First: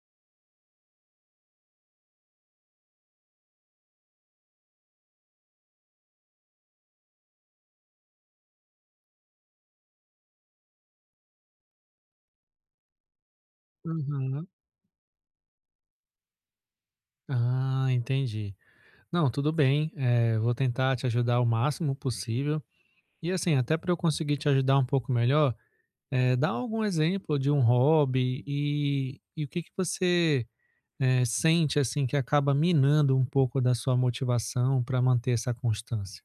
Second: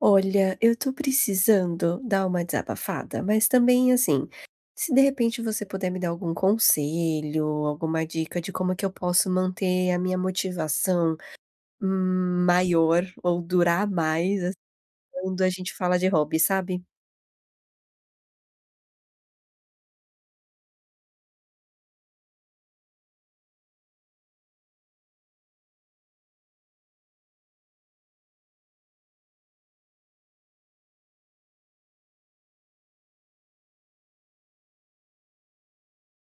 Olha, eu tô precisando dar uma desabafada, mas também assim, se de repente você puder me dar algum conselho, alguma dica de como que eu posso manter a minha motivação maior ou durar mais, Uhum. assim, quando a gente fala de hobby, sabe? Ah, entendi. Não, tudo bem. Vou tentar te ajudar o máximo possível. E assim, até para eu conseguir te ajudar um pouco melhor, dá algum exemplo de um hobby e o que que você sente assim que acaba minando um pouco da sua motivação para manter essa constância?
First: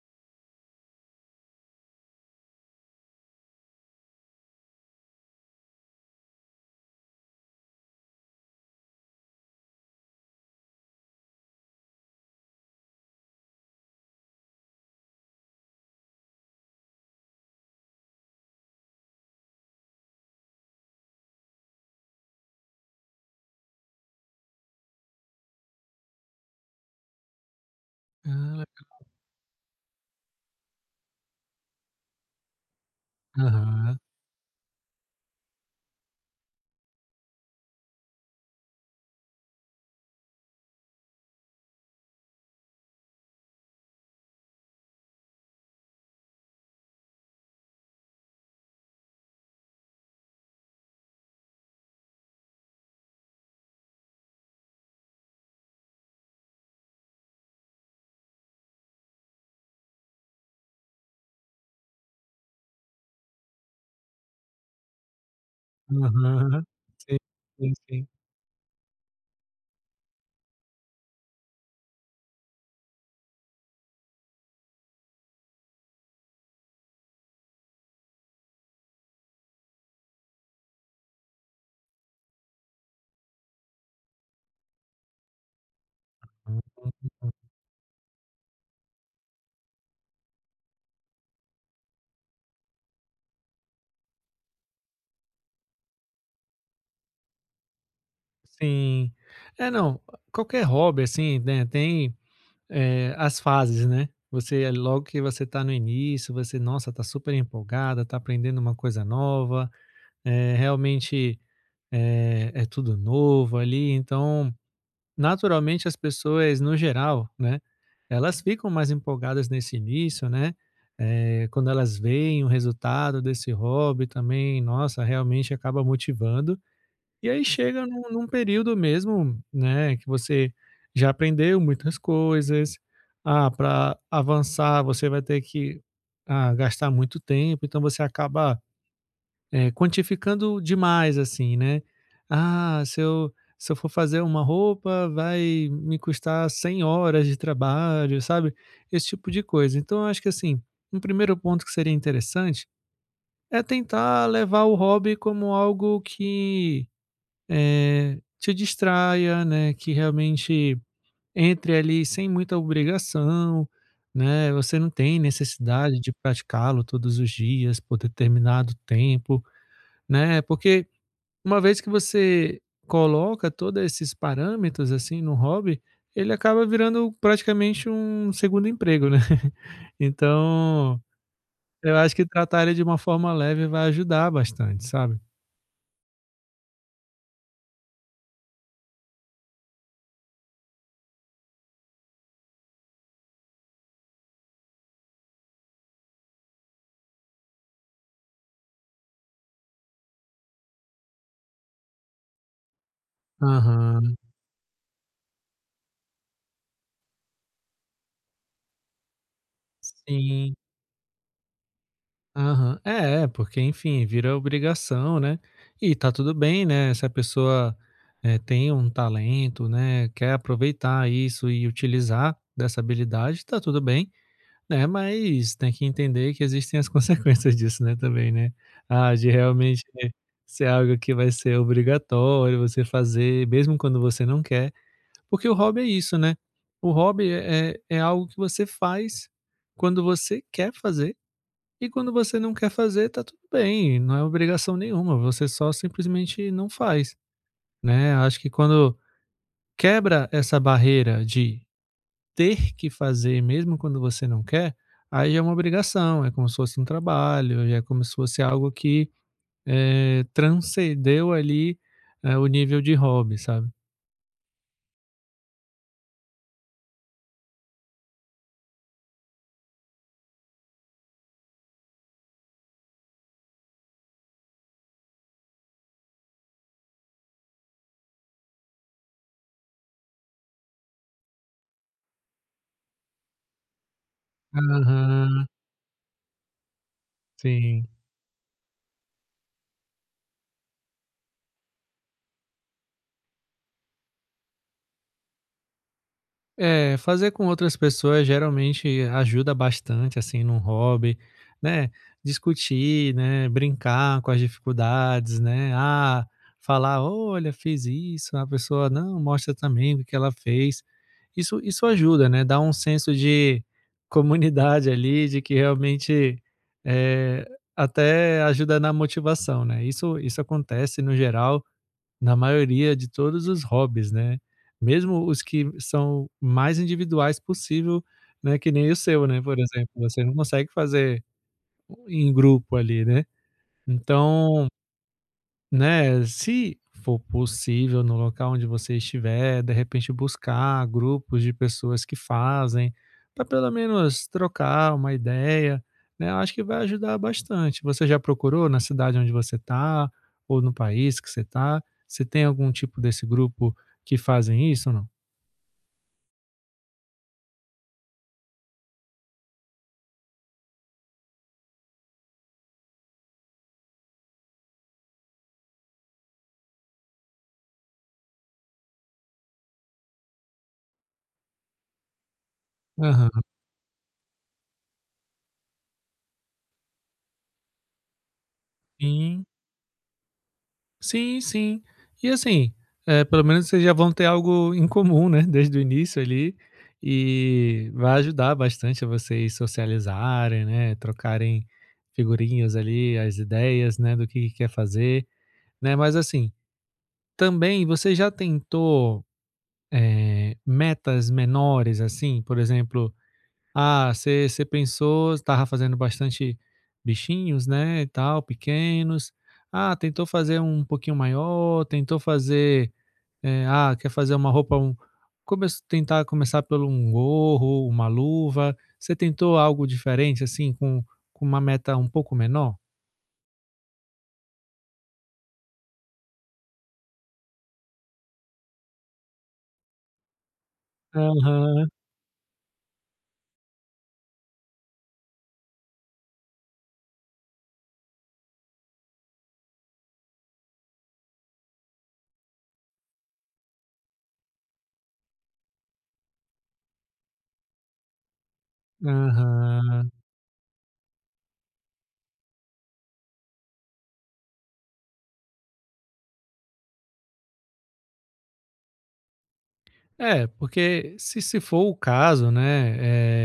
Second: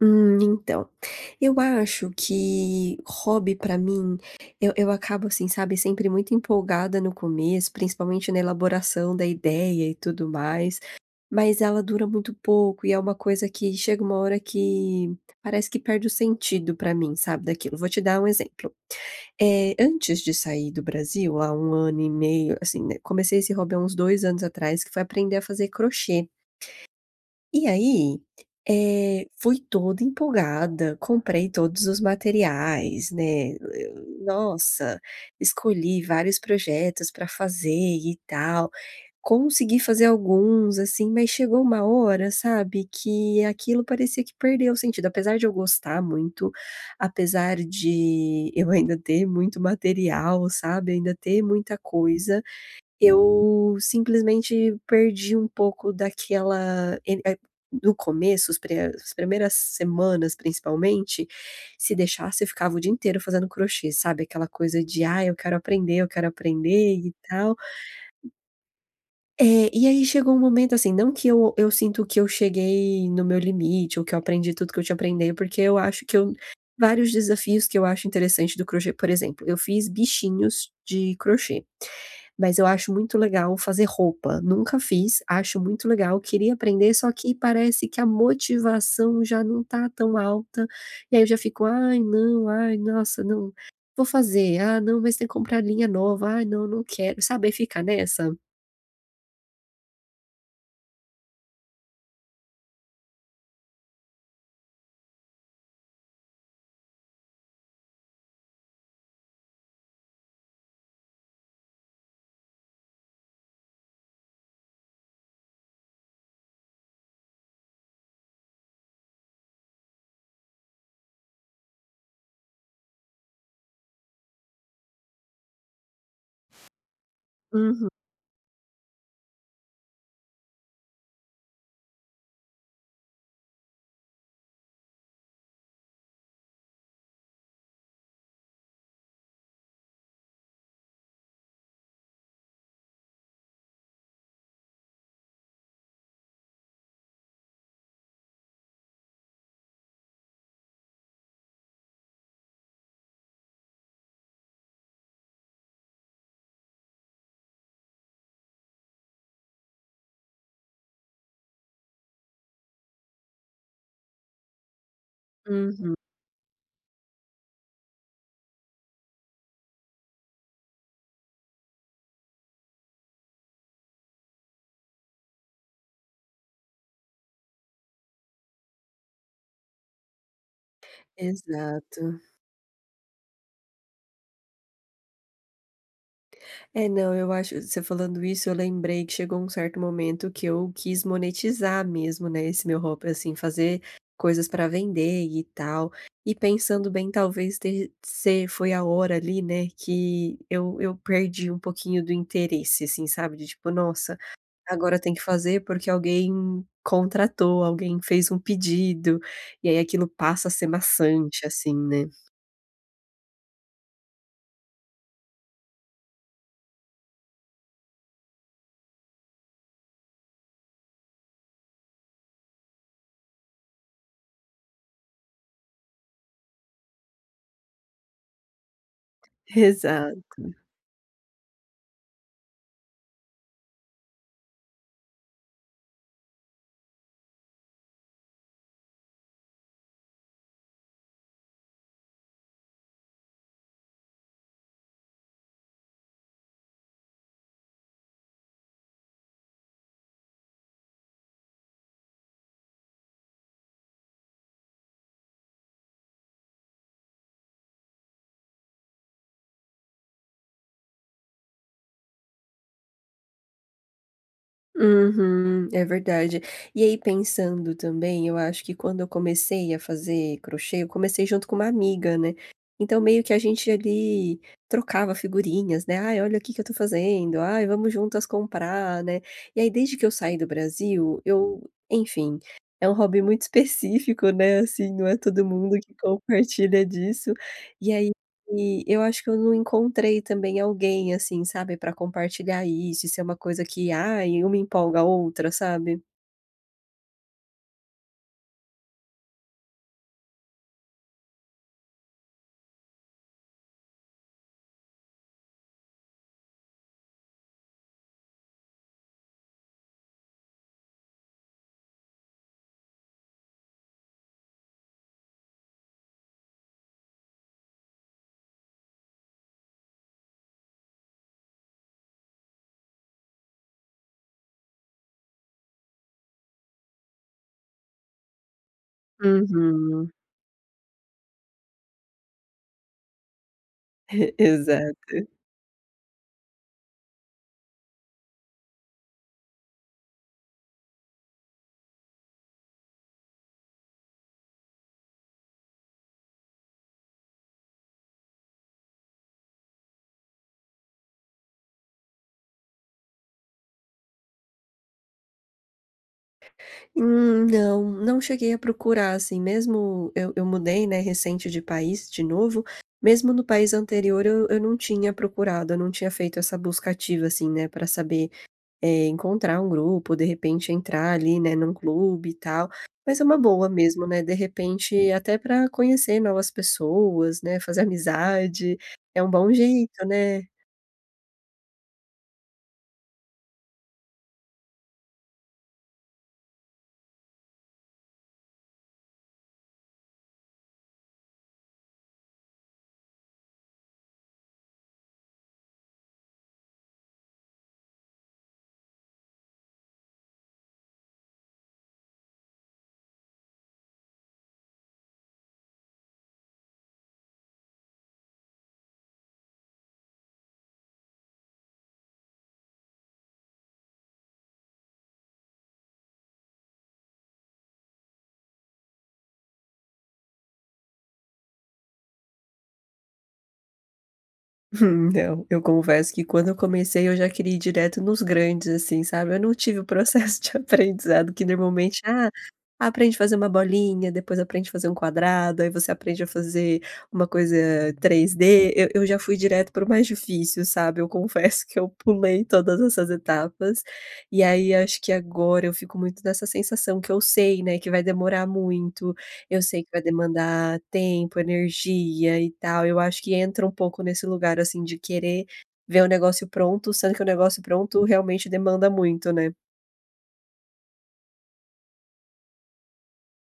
Então, eu acho que hobby pra mim, eu acabo assim, sabe, sempre muito empolgada no começo, principalmente na elaboração da ideia e tudo mais, mas ela dura muito pouco e é uma coisa que chega uma hora que parece que perde o sentido pra mim, sabe, daquilo. Vou te dar um exemplo. É, antes de sair do Brasil, há um ano e meio, assim, né, comecei esse hobby há uns dois anos atrás, que foi aprender a fazer crochê. E aí, Ah. Fui toda empolgada, comprei todos os materiais, né, Aham. eu nossa, escolhi vários projetos para fazer e tal. Consegui fazer alguns, assim, mas chegou uma hora, sabe, que aquilo parecia que perdeu o sentido. Apesar de eu gostar muito, apesar de eu ainda ter muito material, sabe, ainda ter muita coisa, eu simplesmente perdi um pouco daquela e no começo, os pre as primeiras semanas, principalmente, se deixasse, eu ficava o dia inteiro fazendo crochê, sabe, aquela coisa de: ah, eu quero Aham. aprender e Sim, tal". sim, sim. É, e aí chegou um momento, assim, não que eu sinto que eu cheguei no meu limite ou que eu aprendi tudo que eu tinha aprendido, porque eu acho que eu vários desafios que eu acho interessante do crochê, por exemplo, eu fiz bichinhos de crochê. Mas eu acho muito legal fazer roupa, nunca fiz, acho muito legal, queria Hum, aprender, só que parece que a motivação já não tá tão alta, e aí eu já fico: "Ai não, ai nossa não, vou fazer, ah não, mas tem que comprar linha nova, ai não, não quero", sabe, aí fica nessa. sim. É, não, qualquer hobby, assim, né, tem, as fases, né. Você logo que você tá no início, você, nossa, tá super empolgada, tá aprendendo uma coisa nova, é realmente, é tudo novo ali, então, naturalmente as pessoas, no geral, né, elas ficam mais empolgadas nesse início, né, quando elas veem o resultado desse hobby também, nossa, realmente acaba motivando. E aí chega Uhum, num período mesmo, né, que você já aprendeu muitas coisas. Ah, para avançar você vai ter que, ah, gastar muito tempo, então você acaba, quantificando demais, assim, né. "Ah, se eu for fazer uma roupa vai me custar 100 horas de trabalho", sabe, esse tipo de coisa. Então eu acho que, assim, um primeiro ponto que seria interessante é tentar levar o hobby como algo que te distraia, né, que realmente entre ali sem muita obrigação, né, você não tem uhum. necessidade de praticá-lo todos os dias por determinado tempo, né, porque uma vez que você coloca todos esses parâmetros, assim, no hobby, ele acaba virando praticamente um segundo emprego, né. Então, eu acho Exato. que tratar ele de uma forma leve vai ajudar bastante, sabe. É, não, eu acho você falando isso, eu lembrei que chegou um certo momento que eu quis monetizar mesmo, né, esse meu hobby, assim, fazer coisas para vender e tal. E pensando bem, talvez ter ser foi a hora ali, né, que eu perdi um pouquinho do interesse, assim, sabe, de tipo: Aham, "Nossa, agora tem que fazer porque alguém contratou, alguém fez um pedido", e aí aquilo passa a sim. ser maçante, assim, né. Aham. É, é, porque enfim, vira obrigação, né. E tá tudo bem, né, se a pessoa, tem um talento, né, quer aproveitar isso e utilizar dessa habilidade, tá tudo bem, né, mas tem que entender que existem as consequências disso, né, também, né. Ah, de realmente Exato. ser algo que vai ser obrigatório você fazer, mesmo quando você não quer, porque o hobby é isso, né. O hobby é algo que você faz quando você quer fazer e quando você não quer fazer, tá tudo bem, não é obrigação nenhuma, você só simplesmente não faz, né. Acho que quando quebra essa barreira de ter que fazer mesmo quando você não quer, aí já é uma obrigação, é como se fosse um trabalho, já é como se fosse algo que, transcendeu ali, o nível de hobby, sabe. Uhum, é verdade. E aí pensando também, eu acho que quando eu comecei a fazer crochê, eu comecei junto com uma amiga, né. Então meio que a gente ali trocava figurinhas, né, "Ai, olha o que que eu tô fazendo, ai, vamos juntas comprar", né. E aí desde que eu saí do Brasil, eu enfim, é um hobby muito específico, né, assim, não é todo Aham, mundo que compartilha disso. sim. E aí eu acho que eu não encontrei também alguém, assim, sabe, para compartilhar isso e ser uma coisa que, ai, uma empolga a outra, sabe? É, fazer com outras pessoas geralmente ajuda bastante, assim, num hobby, né? Discutir, né? Brincar com as dificuldades, né? Ah, falar, olha, fiz isso, a pessoa não mostra também o que ela fez. Isso ajuda, né? Dá um senso de comunidade ali, de que realmente é, até ajuda na motivação, né? Isso acontece no geral na maioria de todos os hobbies, né. Mesmo os que são mais individuais possível, né, que nem o seu, né, por exemplo, Uhum. você não consegue fazer em grupo ali, né. Então, Exato. né, se for possível no local onde você estiver, de repente buscar grupos de pessoas que fazem, para pelo menos trocar uma ideia, né, eu acho que vai ajudar bastante. Você já procurou na cidade onde você está ou no país que você está? Você tem algum tipo desse grupo que fazem isso ou não? Não, não cheguei a procurar, assim, mesmo eu mudei, né, recente de país de novo, mesmo no país anterior eu não tinha procurado, eu não tinha feito essa busca ativa, assim, né, para saber encontrar um grupo, de repente entrar ali, né, num clube e tal, mas é uma Aham. boa mesmo, né, de repente até para conhecer novas pessoas, né, fazer amizade, é um Sim. bom jeito, né. Sim, sim. E assim, pelo menos vocês já vão ter algo em comum, né, desde o início ali, e vai ajudar bastante a vocês socializarem, né, trocarem figurinhas ali, as ideias, né, do que quer fazer, né. Mas assim, também você já tentou, metas menores, assim? Por exemplo, ah, você pensou estava fazendo bastante bichinhos, né, e tal, pequenos. Ah, tentou fazer um pouquinho maior, tentou fazer, ah, quer fazer uma roupa um come tentar começar pelo um gorro, uma luva. Você tentou algo diferente, assim, com uma meta um pouco menor? Não, eu confesso que quando eu comecei eu já queria ir direto nos grandes, assim, sabe, eu não tive o processo de aprendizado que Aham, normalmente, ah aprende a fazer uma bolinha, depois aprende a fazer um quadrado, aí você aprende a fazer uma coisa 3D. Eu já fui direto para o mais difícil, sabe, eu confesso que eu pulei todas essas etapas, e aí acho que agora eu fico muito nessa sensação que eu sei, né, que vai demorar muito, eu sei que vai aham. demandar tempo, energia e tal, eu acho que entra um pouco nesse lugar, assim, de querer ver o negócio pronto, sendo que o negócio pronto realmente demanda muito, né. É, porque se for o caso, né,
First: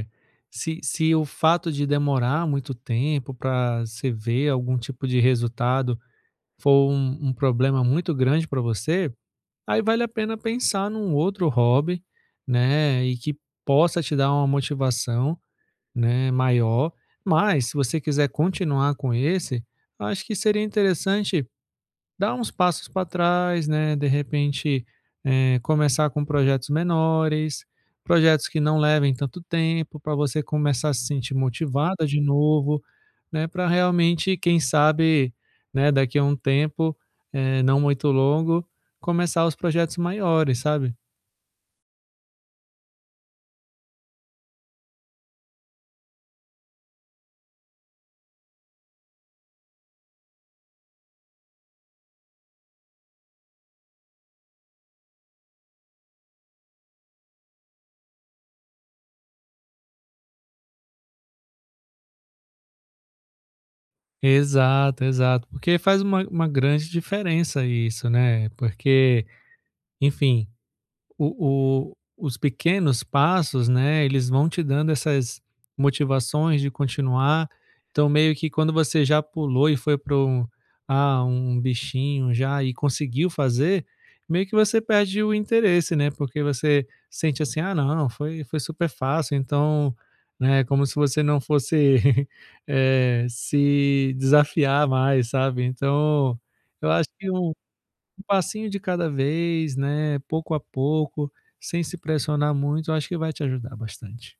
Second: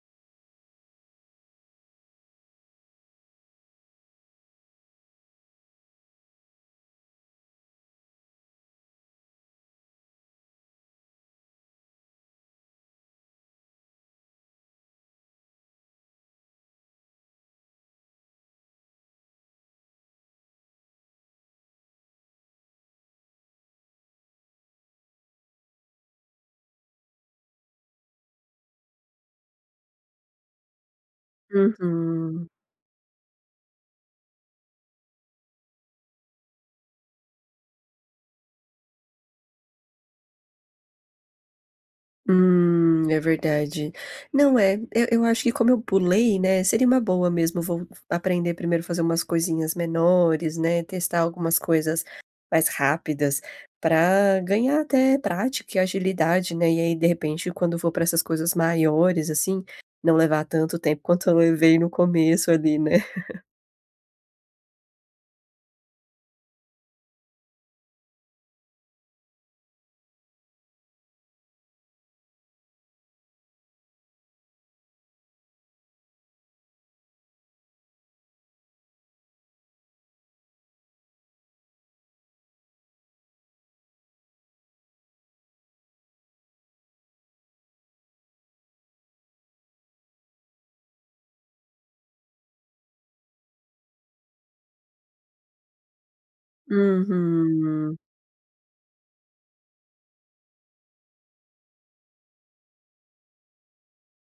se o fato de demorar muito tempo para você ver algum tipo de resultado for um problema muito grande para você, aí vale a pena pensar num outro hobby, né, e que possa te dar uma motivação, né, maior. Mas se você quiser continuar com esse, acho que seria interessante dar uns passos para trás, né? De repente, começar com projetos menores, projetos que não levem tanto tempo, para você começar a se sentir motivada de Uhum. novo, né? Para realmente, quem sabe, né? Daqui a um tempo, não muito longo, começar os projetos maiores, sabe? É verdade. Não é, eu acho que como eu pulei, né, seria uma boa mesmo vou aprender primeiro a fazer umas coisinhas menores, né, testar algumas coisas mais rápidas para ganhar até prática e agilidade, né, e aí de repente quando eu for para essas coisas maiores, assim, não levar tanto tempo quanto eu levei no começo ali, né. Exato, exato. Porque faz uma grande diferença isso, né? Porque, enfim, os pequenos passos, né, eles vão te dando essas motivações de continuar. Então, meio que quando você já pulou e foi para um, ah, um bichinho já e conseguiu fazer, meio que você perde o interesse, né? Porque você sente assim, ah, não, foi super fácil. Então, né, como se você não fosse se desafiar mais, sabe? Então, eu acho que um Uhum. passinho de cada vez, né, pouco a pouco, sem se pressionar muito, eu acho que vai te ajudar bastante.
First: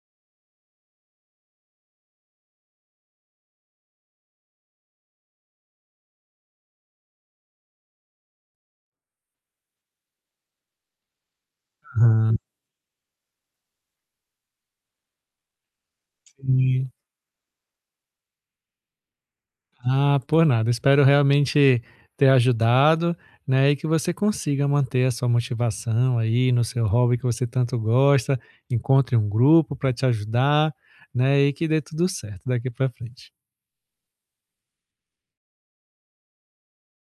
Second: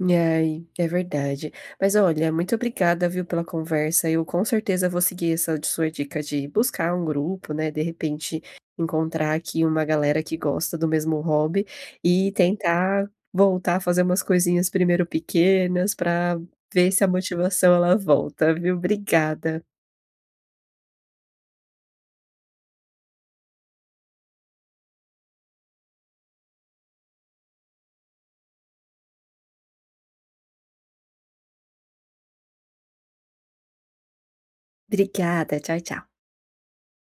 Ai, é verdade. Mas olha, muito obrigada, viu, pela conversa. Eu com certeza vou seguir essa sua dica de buscar um grupo, né? De repente encontrar aqui uma galera que gosta do mesmo hobby e Aham, tentar voltar a fazer umas coisinhas primeiro pequenas para ver sim. se a motivação ela volta, viu? Obrigada. Ah, por nada. Espero realmente ter ajudado, né, e que você consiga manter a sua motivação aí no seu hobby que você tanto gosta, encontre um grupo para te ajudar, né, e que dê tudo certo daqui para frente. Obrigada, tchau, tchau.